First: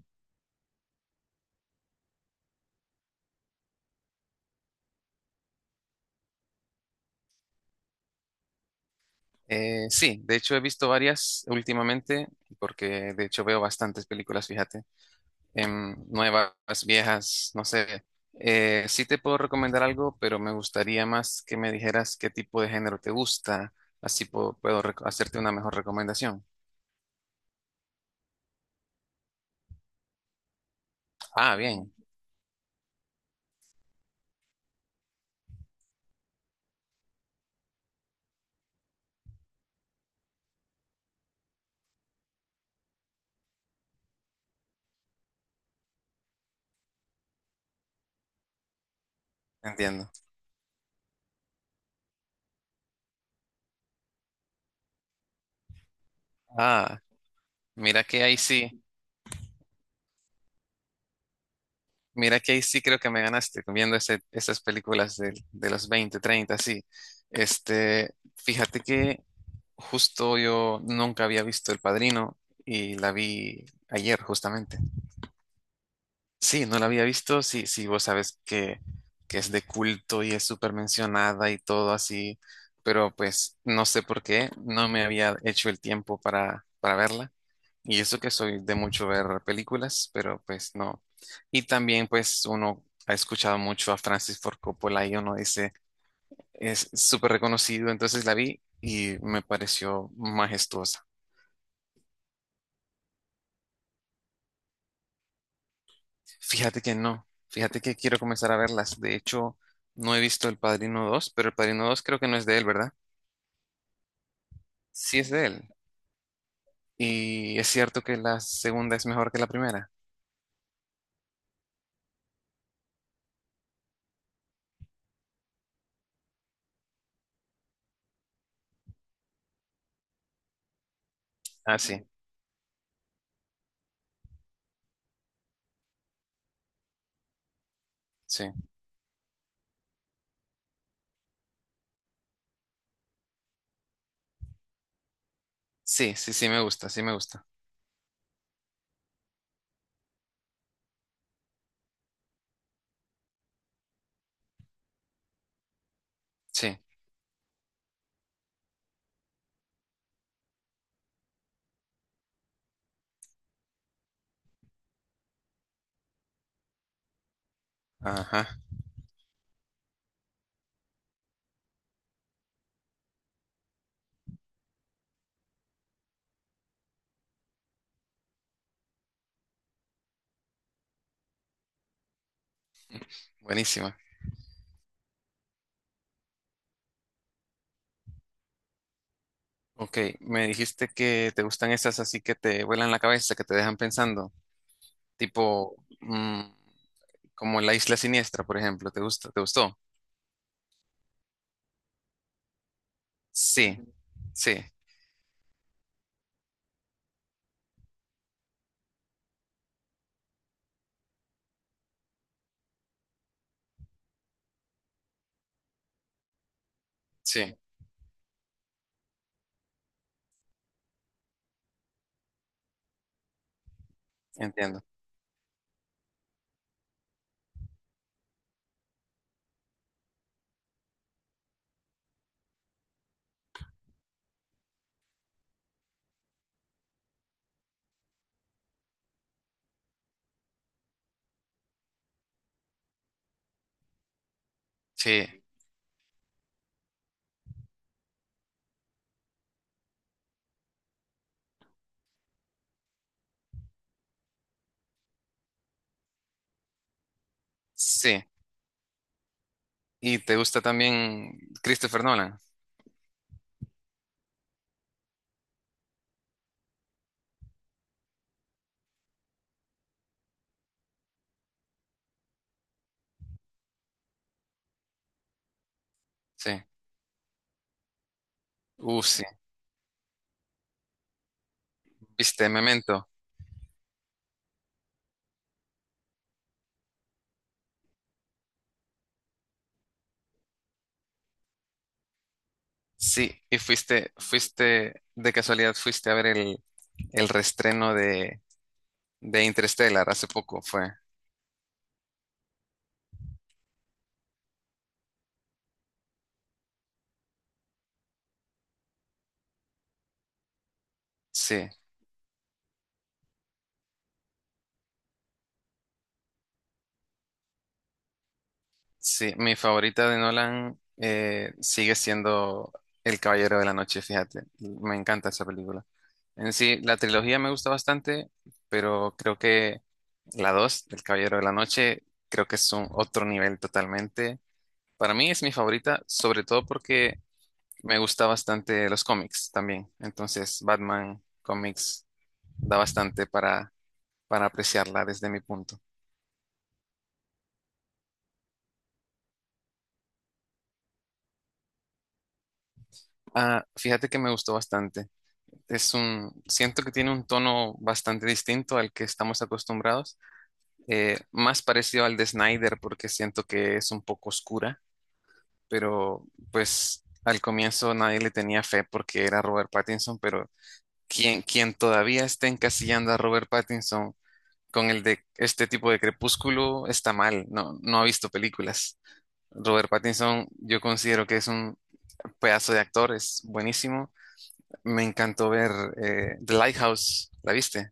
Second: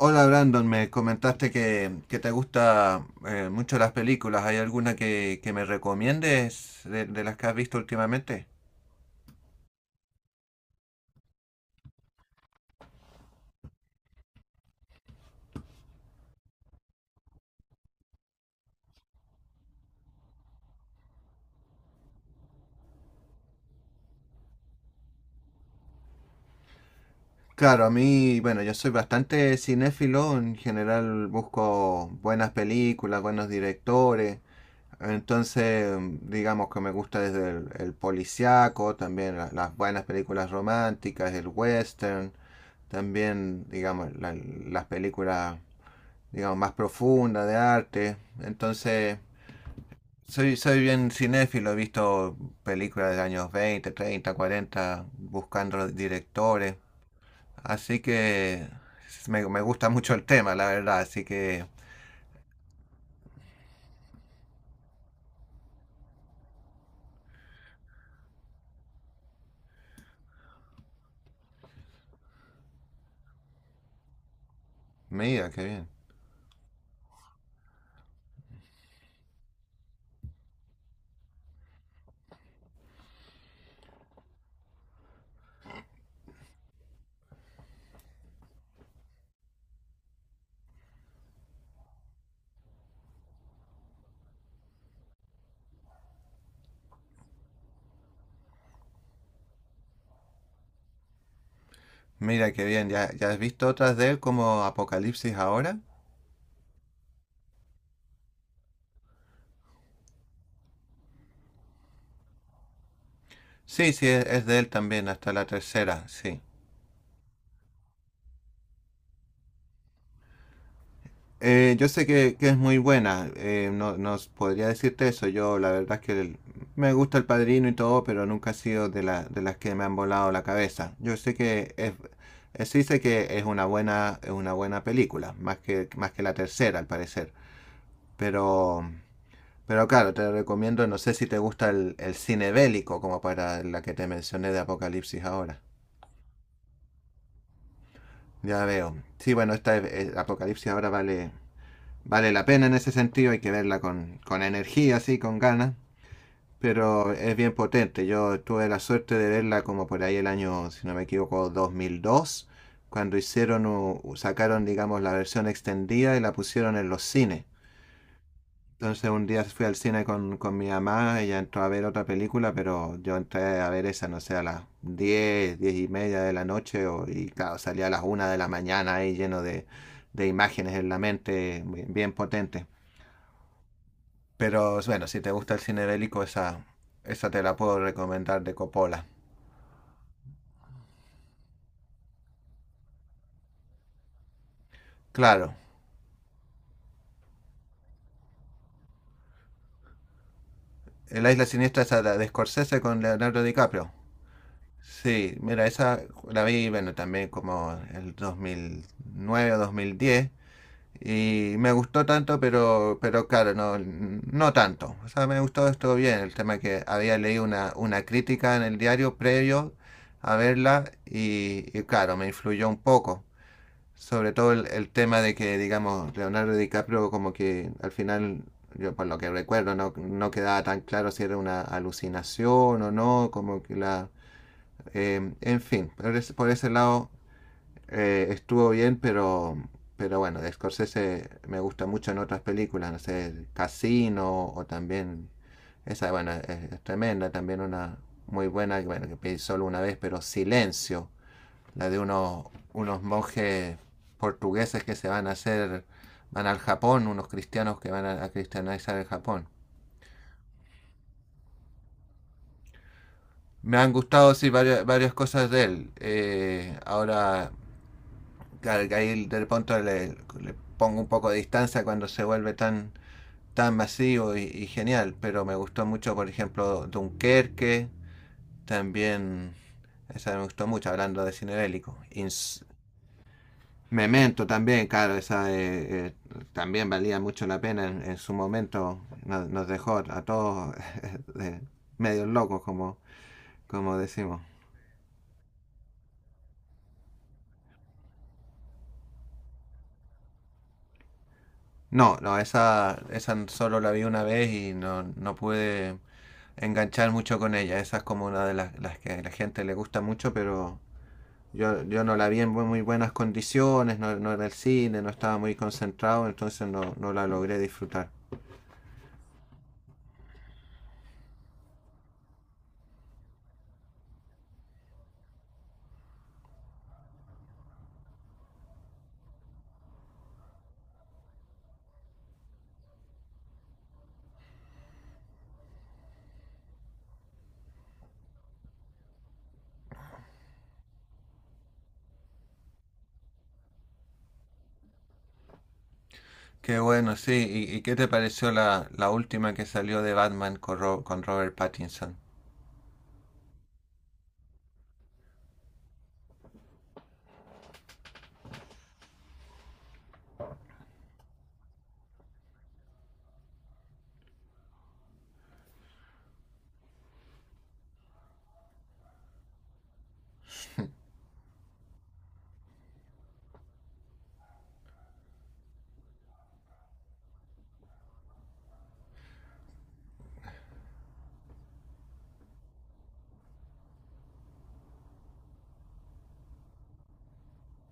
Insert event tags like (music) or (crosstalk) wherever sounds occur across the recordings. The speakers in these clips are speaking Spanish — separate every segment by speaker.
Speaker 1: Hola Brandon, me comentaste que te gusta mucho las películas. ¿Hay alguna que me recomiendes de las que has visto últimamente?
Speaker 2: Sí, de hecho he visto varias últimamente, porque de hecho veo bastantes películas, fíjate, nuevas, viejas, no sé. Sí te puedo recomendar algo, pero me gustaría más que me dijeras qué tipo de género te gusta, así hacerte una mejor recomendación.
Speaker 1: Claro, a mí, bueno, yo soy bastante cinéfilo, en general
Speaker 2: Ah, bien,
Speaker 1: busco buenas películas, buenos directores, entonces digamos que me gusta desde el policíaco, también las buenas películas románticas, el western, también digamos las películas digamos más profundas de arte, entonces...
Speaker 2: entiendo.
Speaker 1: Soy bien cinéfilo, he visto películas de años 20 30 40 buscando los directores.
Speaker 2: Ah,
Speaker 1: Así
Speaker 2: mira que ahí
Speaker 1: que
Speaker 2: sí,
Speaker 1: me gusta mucho el tema, la verdad. Así que,
Speaker 2: mira que ahí sí creo que me ganaste viendo esas películas de los 20, 30, sí. Este, fíjate que justo yo nunca había visto El Padrino y la vi ayer justamente.
Speaker 1: mira, qué bien.
Speaker 2: Sí, no la había visto, sí, sí, vos sabes que es de culto y es súper mencionada y todo así, pero pues no sé por qué, no me había hecho el tiempo para verla. Y eso que soy de mucho ver películas, pero pues no. Y también pues uno ha escuchado mucho a Francis Ford Coppola y uno dice, es súper reconocido, entonces la vi y me pareció majestuosa.
Speaker 1: Mira, qué bien. ¿Ya has visto otras de él como Apocalipsis ahora?
Speaker 2: Fíjate que no, fíjate que quiero comenzar a verlas. De hecho, no he visto El Padrino dos, pero El Padrino dos creo que no es de él, ¿verdad?
Speaker 1: Sí, sí, es de él también,
Speaker 2: Sí es
Speaker 1: hasta la
Speaker 2: de él.
Speaker 1: tercera, sí.
Speaker 2: Y es cierto que la segunda es mejor que la primera.
Speaker 1: Yo sé que es muy buena, no, no podría decirte eso, yo la verdad es que me gusta El Padrino y todo, pero nunca ha sido de, de las que me han volado la cabeza. Yo sé que
Speaker 2: Ah,
Speaker 1: es,
Speaker 2: sí,
Speaker 1: sí sé que es una buena película, más que la tercera al parecer,
Speaker 2: sí.
Speaker 1: pero, pero claro, te recomiendo, no sé si te gusta el cine bélico como para la que te mencioné de Apocalipsis ahora.
Speaker 2: Sí, sí, sí me gusta, sí me gusta.
Speaker 1: Ya veo. Sí, bueno, Apocalipsis ahora vale, vale la pena en ese sentido, hay que verla con energía, así, con ganas,
Speaker 2: Sí,
Speaker 1: pero es bien potente. Yo tuve la suerte de verla como por ahí el año, si no me equivoco, 2002 cuando hicieron, sacaron, digamos, la versión extendida y la pusieron en los cines.
Speaker 2: ajá,
Speaker 1: Entonces un día fui al cine con mi mamá, ella entró a ver otra película, pero yo entré a ver esa, no sé, a las 10 10 y media de la noche, y claro, salía a las una de la mañana ahí lleno de imágenes en la mente bien, bien potentes.
Speaker 2: buenísima.
Speaker 1: Pero bueno, si te gusta el cine bélico, esa te la puedo recomendar de Coppola.
Speaker 2: Ok, me dijiste que te gustan esas así que te vuelan la cabeza, que te dejan pensando,
Speaker 1: Claro,
Speaker 2: tipo mm, como La Isla Siniestra, por ejemplo. ¿Te gusta? ¿Te gustó?
Speaker 1: La Isla Siniestra esa de Scorsese con Leonardo
Speaker 2: Sí,
Speaker 1: DiCaprio.
Speaker 2: sí,
Speaker 1: Sí, mira, esa la vi, bueno, también como el 2009 o 2010. Y me gustó tanto, pero claro, no, no tanto. O sea, me gustó, estuvo bien. El tema que había leído
Speaker 2: sí,
Speaker 1: una crítica en el diario previo a verla y claro, me influyó un poco. Sobre todo el,
Speaker 2: entiendo.
Speaker 1: el tema de que, digamos, Leonardo DiCaprio como que al final, yo por lo que recuerdo, no, no quedaba tan claro si era una alucinación o no, como que la... en fin, por ese lado estuvo bien, pero bueno, de Scorsese me gusta mucho en otras películas, no sé, Casino o también...
Speaker 2: Sí,
Speaker 1: Esa, bueno, es tremenda, también una muy buena, bueno, que pedí solo una vez, pero Silencio la de unos, unos monjes portugueses que se van a hacer, van al Japón, unos cristianos que van
Speaker 2: sí.
Speaker 1: a cristianizar el Japón.
Speaker 2: ¿Y te gusta también Christopher Nolan?
Speaker 1: Me han gustado, sí, varias, varias cosas de él. Ahora, ahí del punto pongo un poco de distancia cuando se vuelve tan, tan masivo y genial, pero me gustó mucho, por
Speaker 2: Sí.
Speaker 1: ejemplo, Dunkerque,
Speaker 2: Sí.
Speaker 1: también esa me gustó mucho, hablando de cine bélico.
Speaker 2: ¿Viste
Speaker 1: Ins
Speaker 2: Memento?
Speaker 1: Memento también, claro, esa también valía mucho la pena en su momento. Dejó a todos (laughs) eh, medios locos, como,
Speaker 2: Sí. ¿Y
Speaker 1: como decimos.
Speaker 2: de casualidad, fuiste a ver el reestreno de Interstellar hace poco? Fue.
Speaker 1: No, no, esa solo la vi una vez y no, no pude enganchar mucho con ella. Esa es como una de las que a la gente le gusta mucho, pero
Speaker 2: Sí.
Speaker 1: yo no la vi en muy, muy buenas condiciones, no, no, era el cine, no estaba muy concentrado, entonces no, no la logré disfrutar.
Speaker 2: Sí. Mi favorita de Nolan sigue siendo El Caballero de la Noche, fíjate. Me encanta esa película. En sí, la trilogía me gusta bastante, pero creo que la 2, El Caballero de la Noche, creo que es un otro nivel totalmente. Para mí es mi favorita, sobre todo porque me gusta bastante los cómics también. Entonces, Batman cómics da bastante para apreciarla desde mi punto.
Speaker 1: Qué bueno, sí. Y qué te pareció la, la última que salió de Batman con, con Robert Pattinson?
Speaker 2: Ah, fíjate que me gustó bastante. Es un, siento que tiene un tono bastante distinto al que estamos acostumbrados, más parecido al de Snyder porque siento que es un poco oscura, pero pues al comienzo nadie le tenía fe porque era Robert Pattinson, pero quien todavía esté encasillando a Robert Pattinson con el de este tipo de crepúsculo está mal, no, no ha visto películas. Robert Pattinson, yo considero que es un pedazo de actor, es buenísimo. Me encantó ver The Lighthouse, ¿la viste?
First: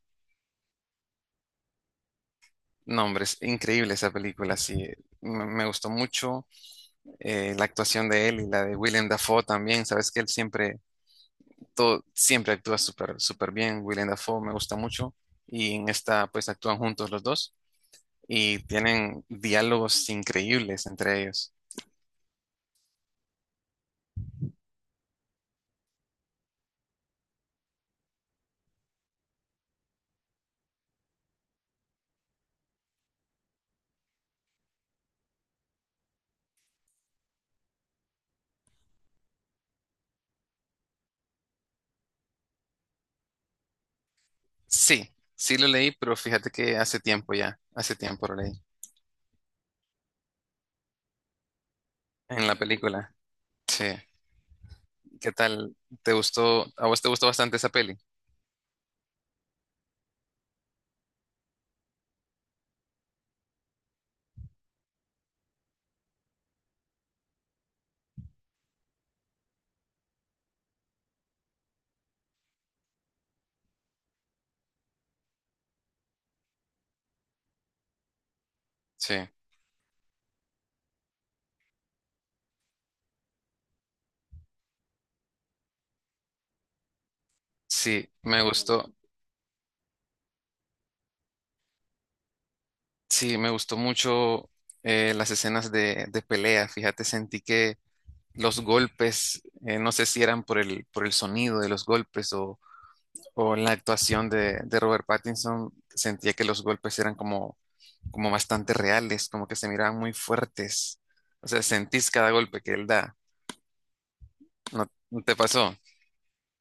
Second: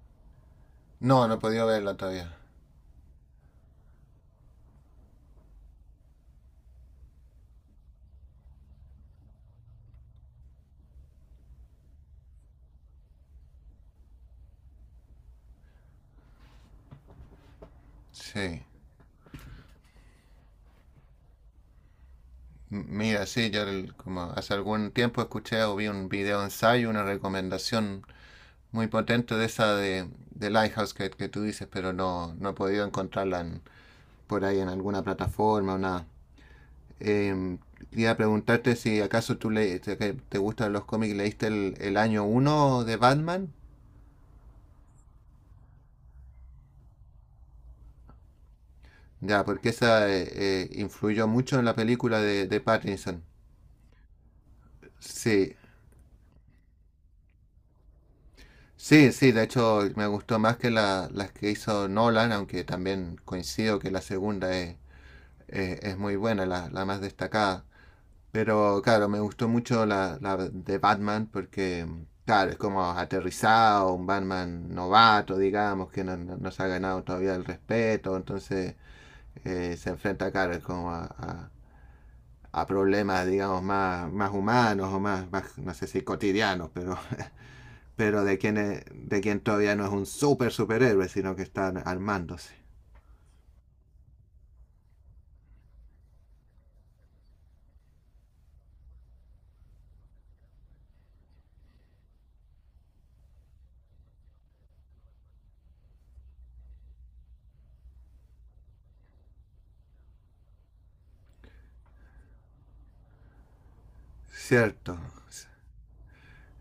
Speaker 1: No, no he podido verla todavía.
Speaker 2: No, hombre, es increíble esa película, sí. Me gustó mucho la actuación de él y la de William Dafoe también. Sabes que él siempre, todo, siempre actúa súper, súper bien. William Dafoe me gusta mucho. Y en esta, pues actúan juntos los dos y
Speaker 1: Sí.
Speaker 2: tienen diálogos increíbles entre ellos.
Speaker 1: Mira, sí, yo como hace algún tiempo escuché o vi un video ensayo, una recomendación muy potente de esa de Lighthouse que tú dices, pero no, no he podido encontrarla por ahí en alguna plataforma o nada. Em, Quería preguntarte si acaso tú que te gustan los cómics, ¿leíste el año uno de Batman?
Speaker 2: Sí, sí lo leí, pero fíjate que hace tiempo ya, hace tiempo lo leí
Speaker 1: Ya, porque esa influyó mucho en la película
Speaker 2: en la
Speaker 1: de
Speaker 2: película.
Speaker 1: Pattinson.
Speaker 2: Sí, ¿qué
Speaker 1: Sí,
Speaker 2: tal? ¿Te gustó? ¿A vos te gustó bastante esa peli?
Speaker 1: sí, sí, de hecho me gustó más que las que hizo Nolan, aunque también coincido que la segunda es, es muy buena, la más destacada. Pero claro, me gustó mucho la, la de Batman porque, claro, es como aterrizado, un Batman novato, digamos, que no, no se ha ganado todavía el respeto, entonces
Speaker 2: Sí,
Speaker 1: se enfrenta, claro, es como a problemas, digamos, más, más humanos o más, más, no sé si cotidianos, pero, (laughs)
Speaker 2: sí,
Speaker 1: pero de,
Speaker 2: me
Speaker 1: quien es,
Speaker 2: gustó,
Speaker 1: de quien todavía no es un super superhéroe, sino que están armándose.
Speaker 2: sí, me gustó mucho las escenas de pelea. Fíjate, sentí que los golpes, no sé si eran por por el sonido de los golpes o la actuación de Robert Pattinson, sentía que los golpes eran como, como bastante reales, como que se miraban muy fuertes. O sea, sentís cada golpe que él da. ¿No
Speaker 1: Cierto.
Speaker 2: no te pasó?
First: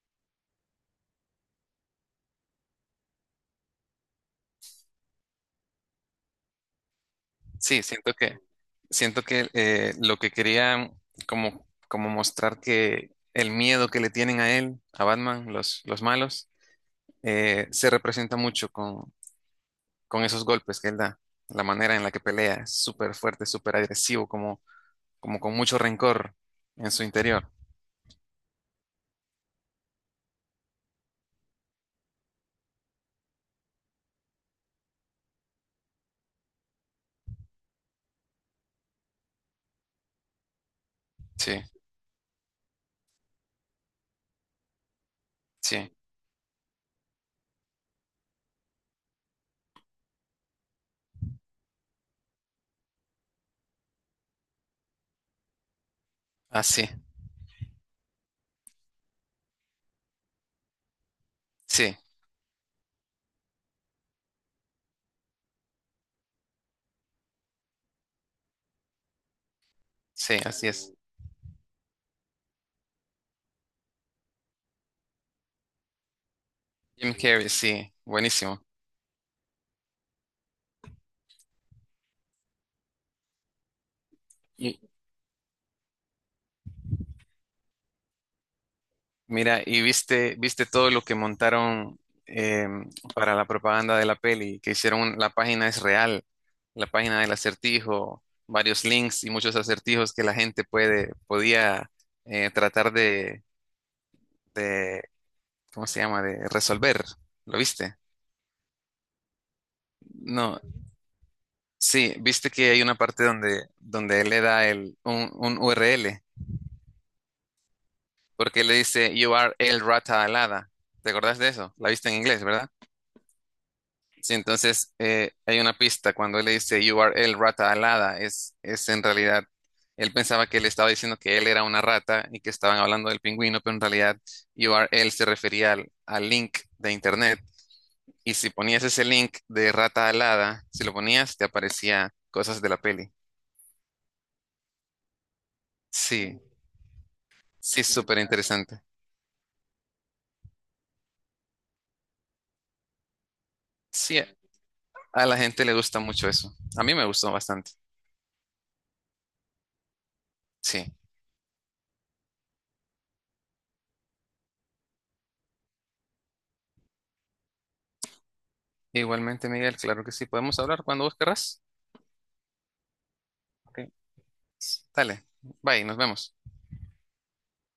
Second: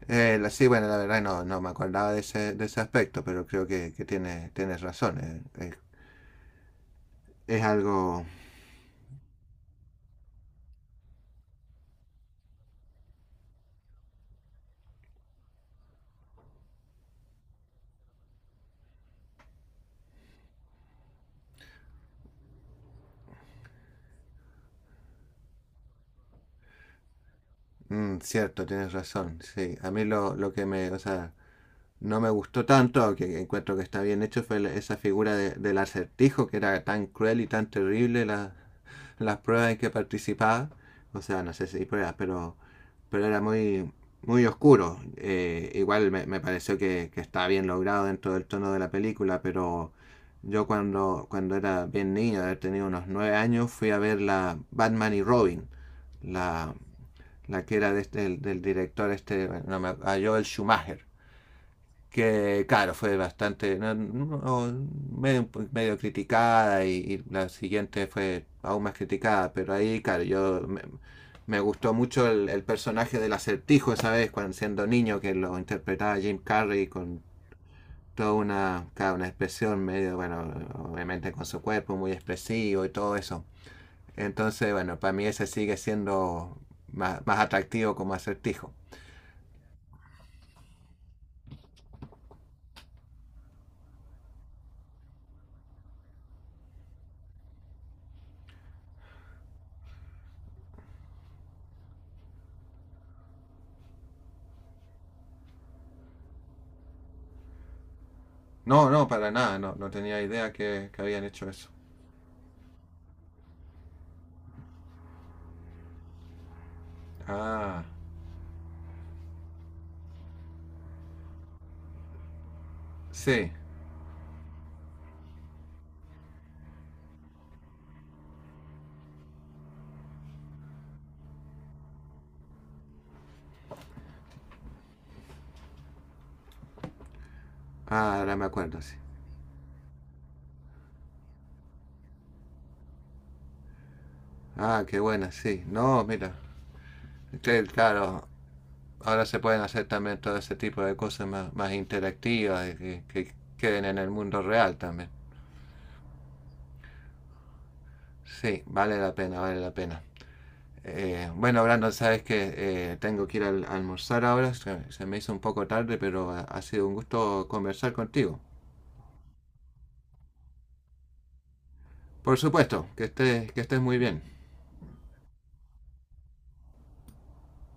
Speaker 1: Sí, bueno, la verdad no, no me acordaba de ese aspecto, pero creo que tiene, tienes razón. Es
Speaker 2: Sí, siento
Speaker 1: algo...
Speaker 2: siento que lo que quería como mostrar que el miedo que le tienen a él, a Batman, los malos, se representa mucho con esos golpes que él da, la manera en la que pelea, es súper fuerte, súper agresivo, como, como con mucho rencor en su interior.
Speaker 1: Mm, cierto, tienes razón. Sí, a mí lo que me... O sea, no me gustó tanto, aunque encuentro que está bien hecho, fue esa figura del acertijo, que era tan cruel y tan terrible las pruebas en que participaba. O sea, no
Speaker 2: Sí,
Speaker 1: sé si hay pruebas, pero era muy, muy oscuro.
Speaker 2: sí,
Speaker 1: Igual me, me pareció que estaba bien logrado dentro del tono de la película, pero yo cuando, cuando era bien niño, de haber tenido unos nueve años, fui a ver la Batman y Robin, la,
Speaker 2: así,
Speaker 1: la que era de del, del director este, no me- a Joel Schumacher
Speaker 2: sí,
Speaker 1: que claro, fue bastante no, no, medio, medio criticada y la siguiente fue aún más criticada, pero ahí, claro,
Speaker 2: sí, sí,
Speaker 1: yo
Speaker 2: así
Speaker 1: me,
Speaker 2: es.
Speaker 1: me gustó mucho el personaje del acertijo esa vez, cuando siendo niño, que lo interpretaba Jim Carrey
Speaker 2: Jim
Speaker 1: con
Speaker 2: Carrey, sí,
Speaker 1: toda
Speaker 2: buenísimo.
Speaker 1: una, claro, una expresión medio, bueno, obviamente con su cuerpo muy expresivo y todo eso. Entonces, bueno, para mí ese sigue siendo más, más atractivo como acertijo.
Speaker 2: Mira, y viste, viste todo lo que montaron em, para la propaganda de la peli, que hicieron la página es real, la página del acertijo, varios links y muchos acertijos que la gente puede, podía eh, tratar de, de, ¿cómo se llama? De resolver. ¿Lo viste?
Speaker 1: No, no, para nada, no, no tenía idea
Speaker 2: No,
Speaker 1: que habían hecho eso.
Speaker 2: sí, viste que hay una parte donde, donde él le da un URL,
Speaker 1: Ah,
Speaker 2: porque le dice You are el rata alada. ¿Te acordás de eso? La viste en inglés, ¿verdad?
Speaker 1: sí.
Speaker 2: Sí, entonces hay una pista cuando él le dice You are el rata alada, es en realidad, él pensaba que le estaba diciendo que él era una rata y que estaban hablando del pingüino, pero en realidad You are él se refería al link de internet.
Speaker 1: Ah,
Speaker 2: Y
Speaker 1: ahora me
Speaker 2: si
Speaker 1: acuerdo,
Speaker 2: ponías
Speaker 1: sí.
Speaker 2: ese link de rata alada, si lo ponías, te aparecía cosas de la peli.
Speaker 1: Ah, qué buena, sí. No, mira.
Speaker 2: Sí,
Speaker 1: Que,
Speaker 2: sí, súper
Speaker 1: claro,
Speaker 2: interesante.
Speaker 1: ahora se pueden hacer también todo ese tipo de cosas más, más interactivas y que queden en el
Speaker 2: Sí,
Speaker 1: mundo real también.
Speaker 2: a la gente le gusta mucho eso. A mí me gustó bastante.
Speaker 1: Sí, vale la pena, vale la pena.
Speaker 2: Sí,
Speaker 1: Bueno, Brandon, sabes que tengo que ir a almorzar ahora. Se me hizo un poco tarde, pero ha, ha sido un gusto conversar contigo.
Speaker 2: igualmente, Miguel, claro que sí. Podemos hablar cuando vos querrás.
Speaker 1: Por supuesto, que estés
Speaker 2: Ok,
Speaker 1: muy bien.
Speaker 2: dale, bye, nos vemos.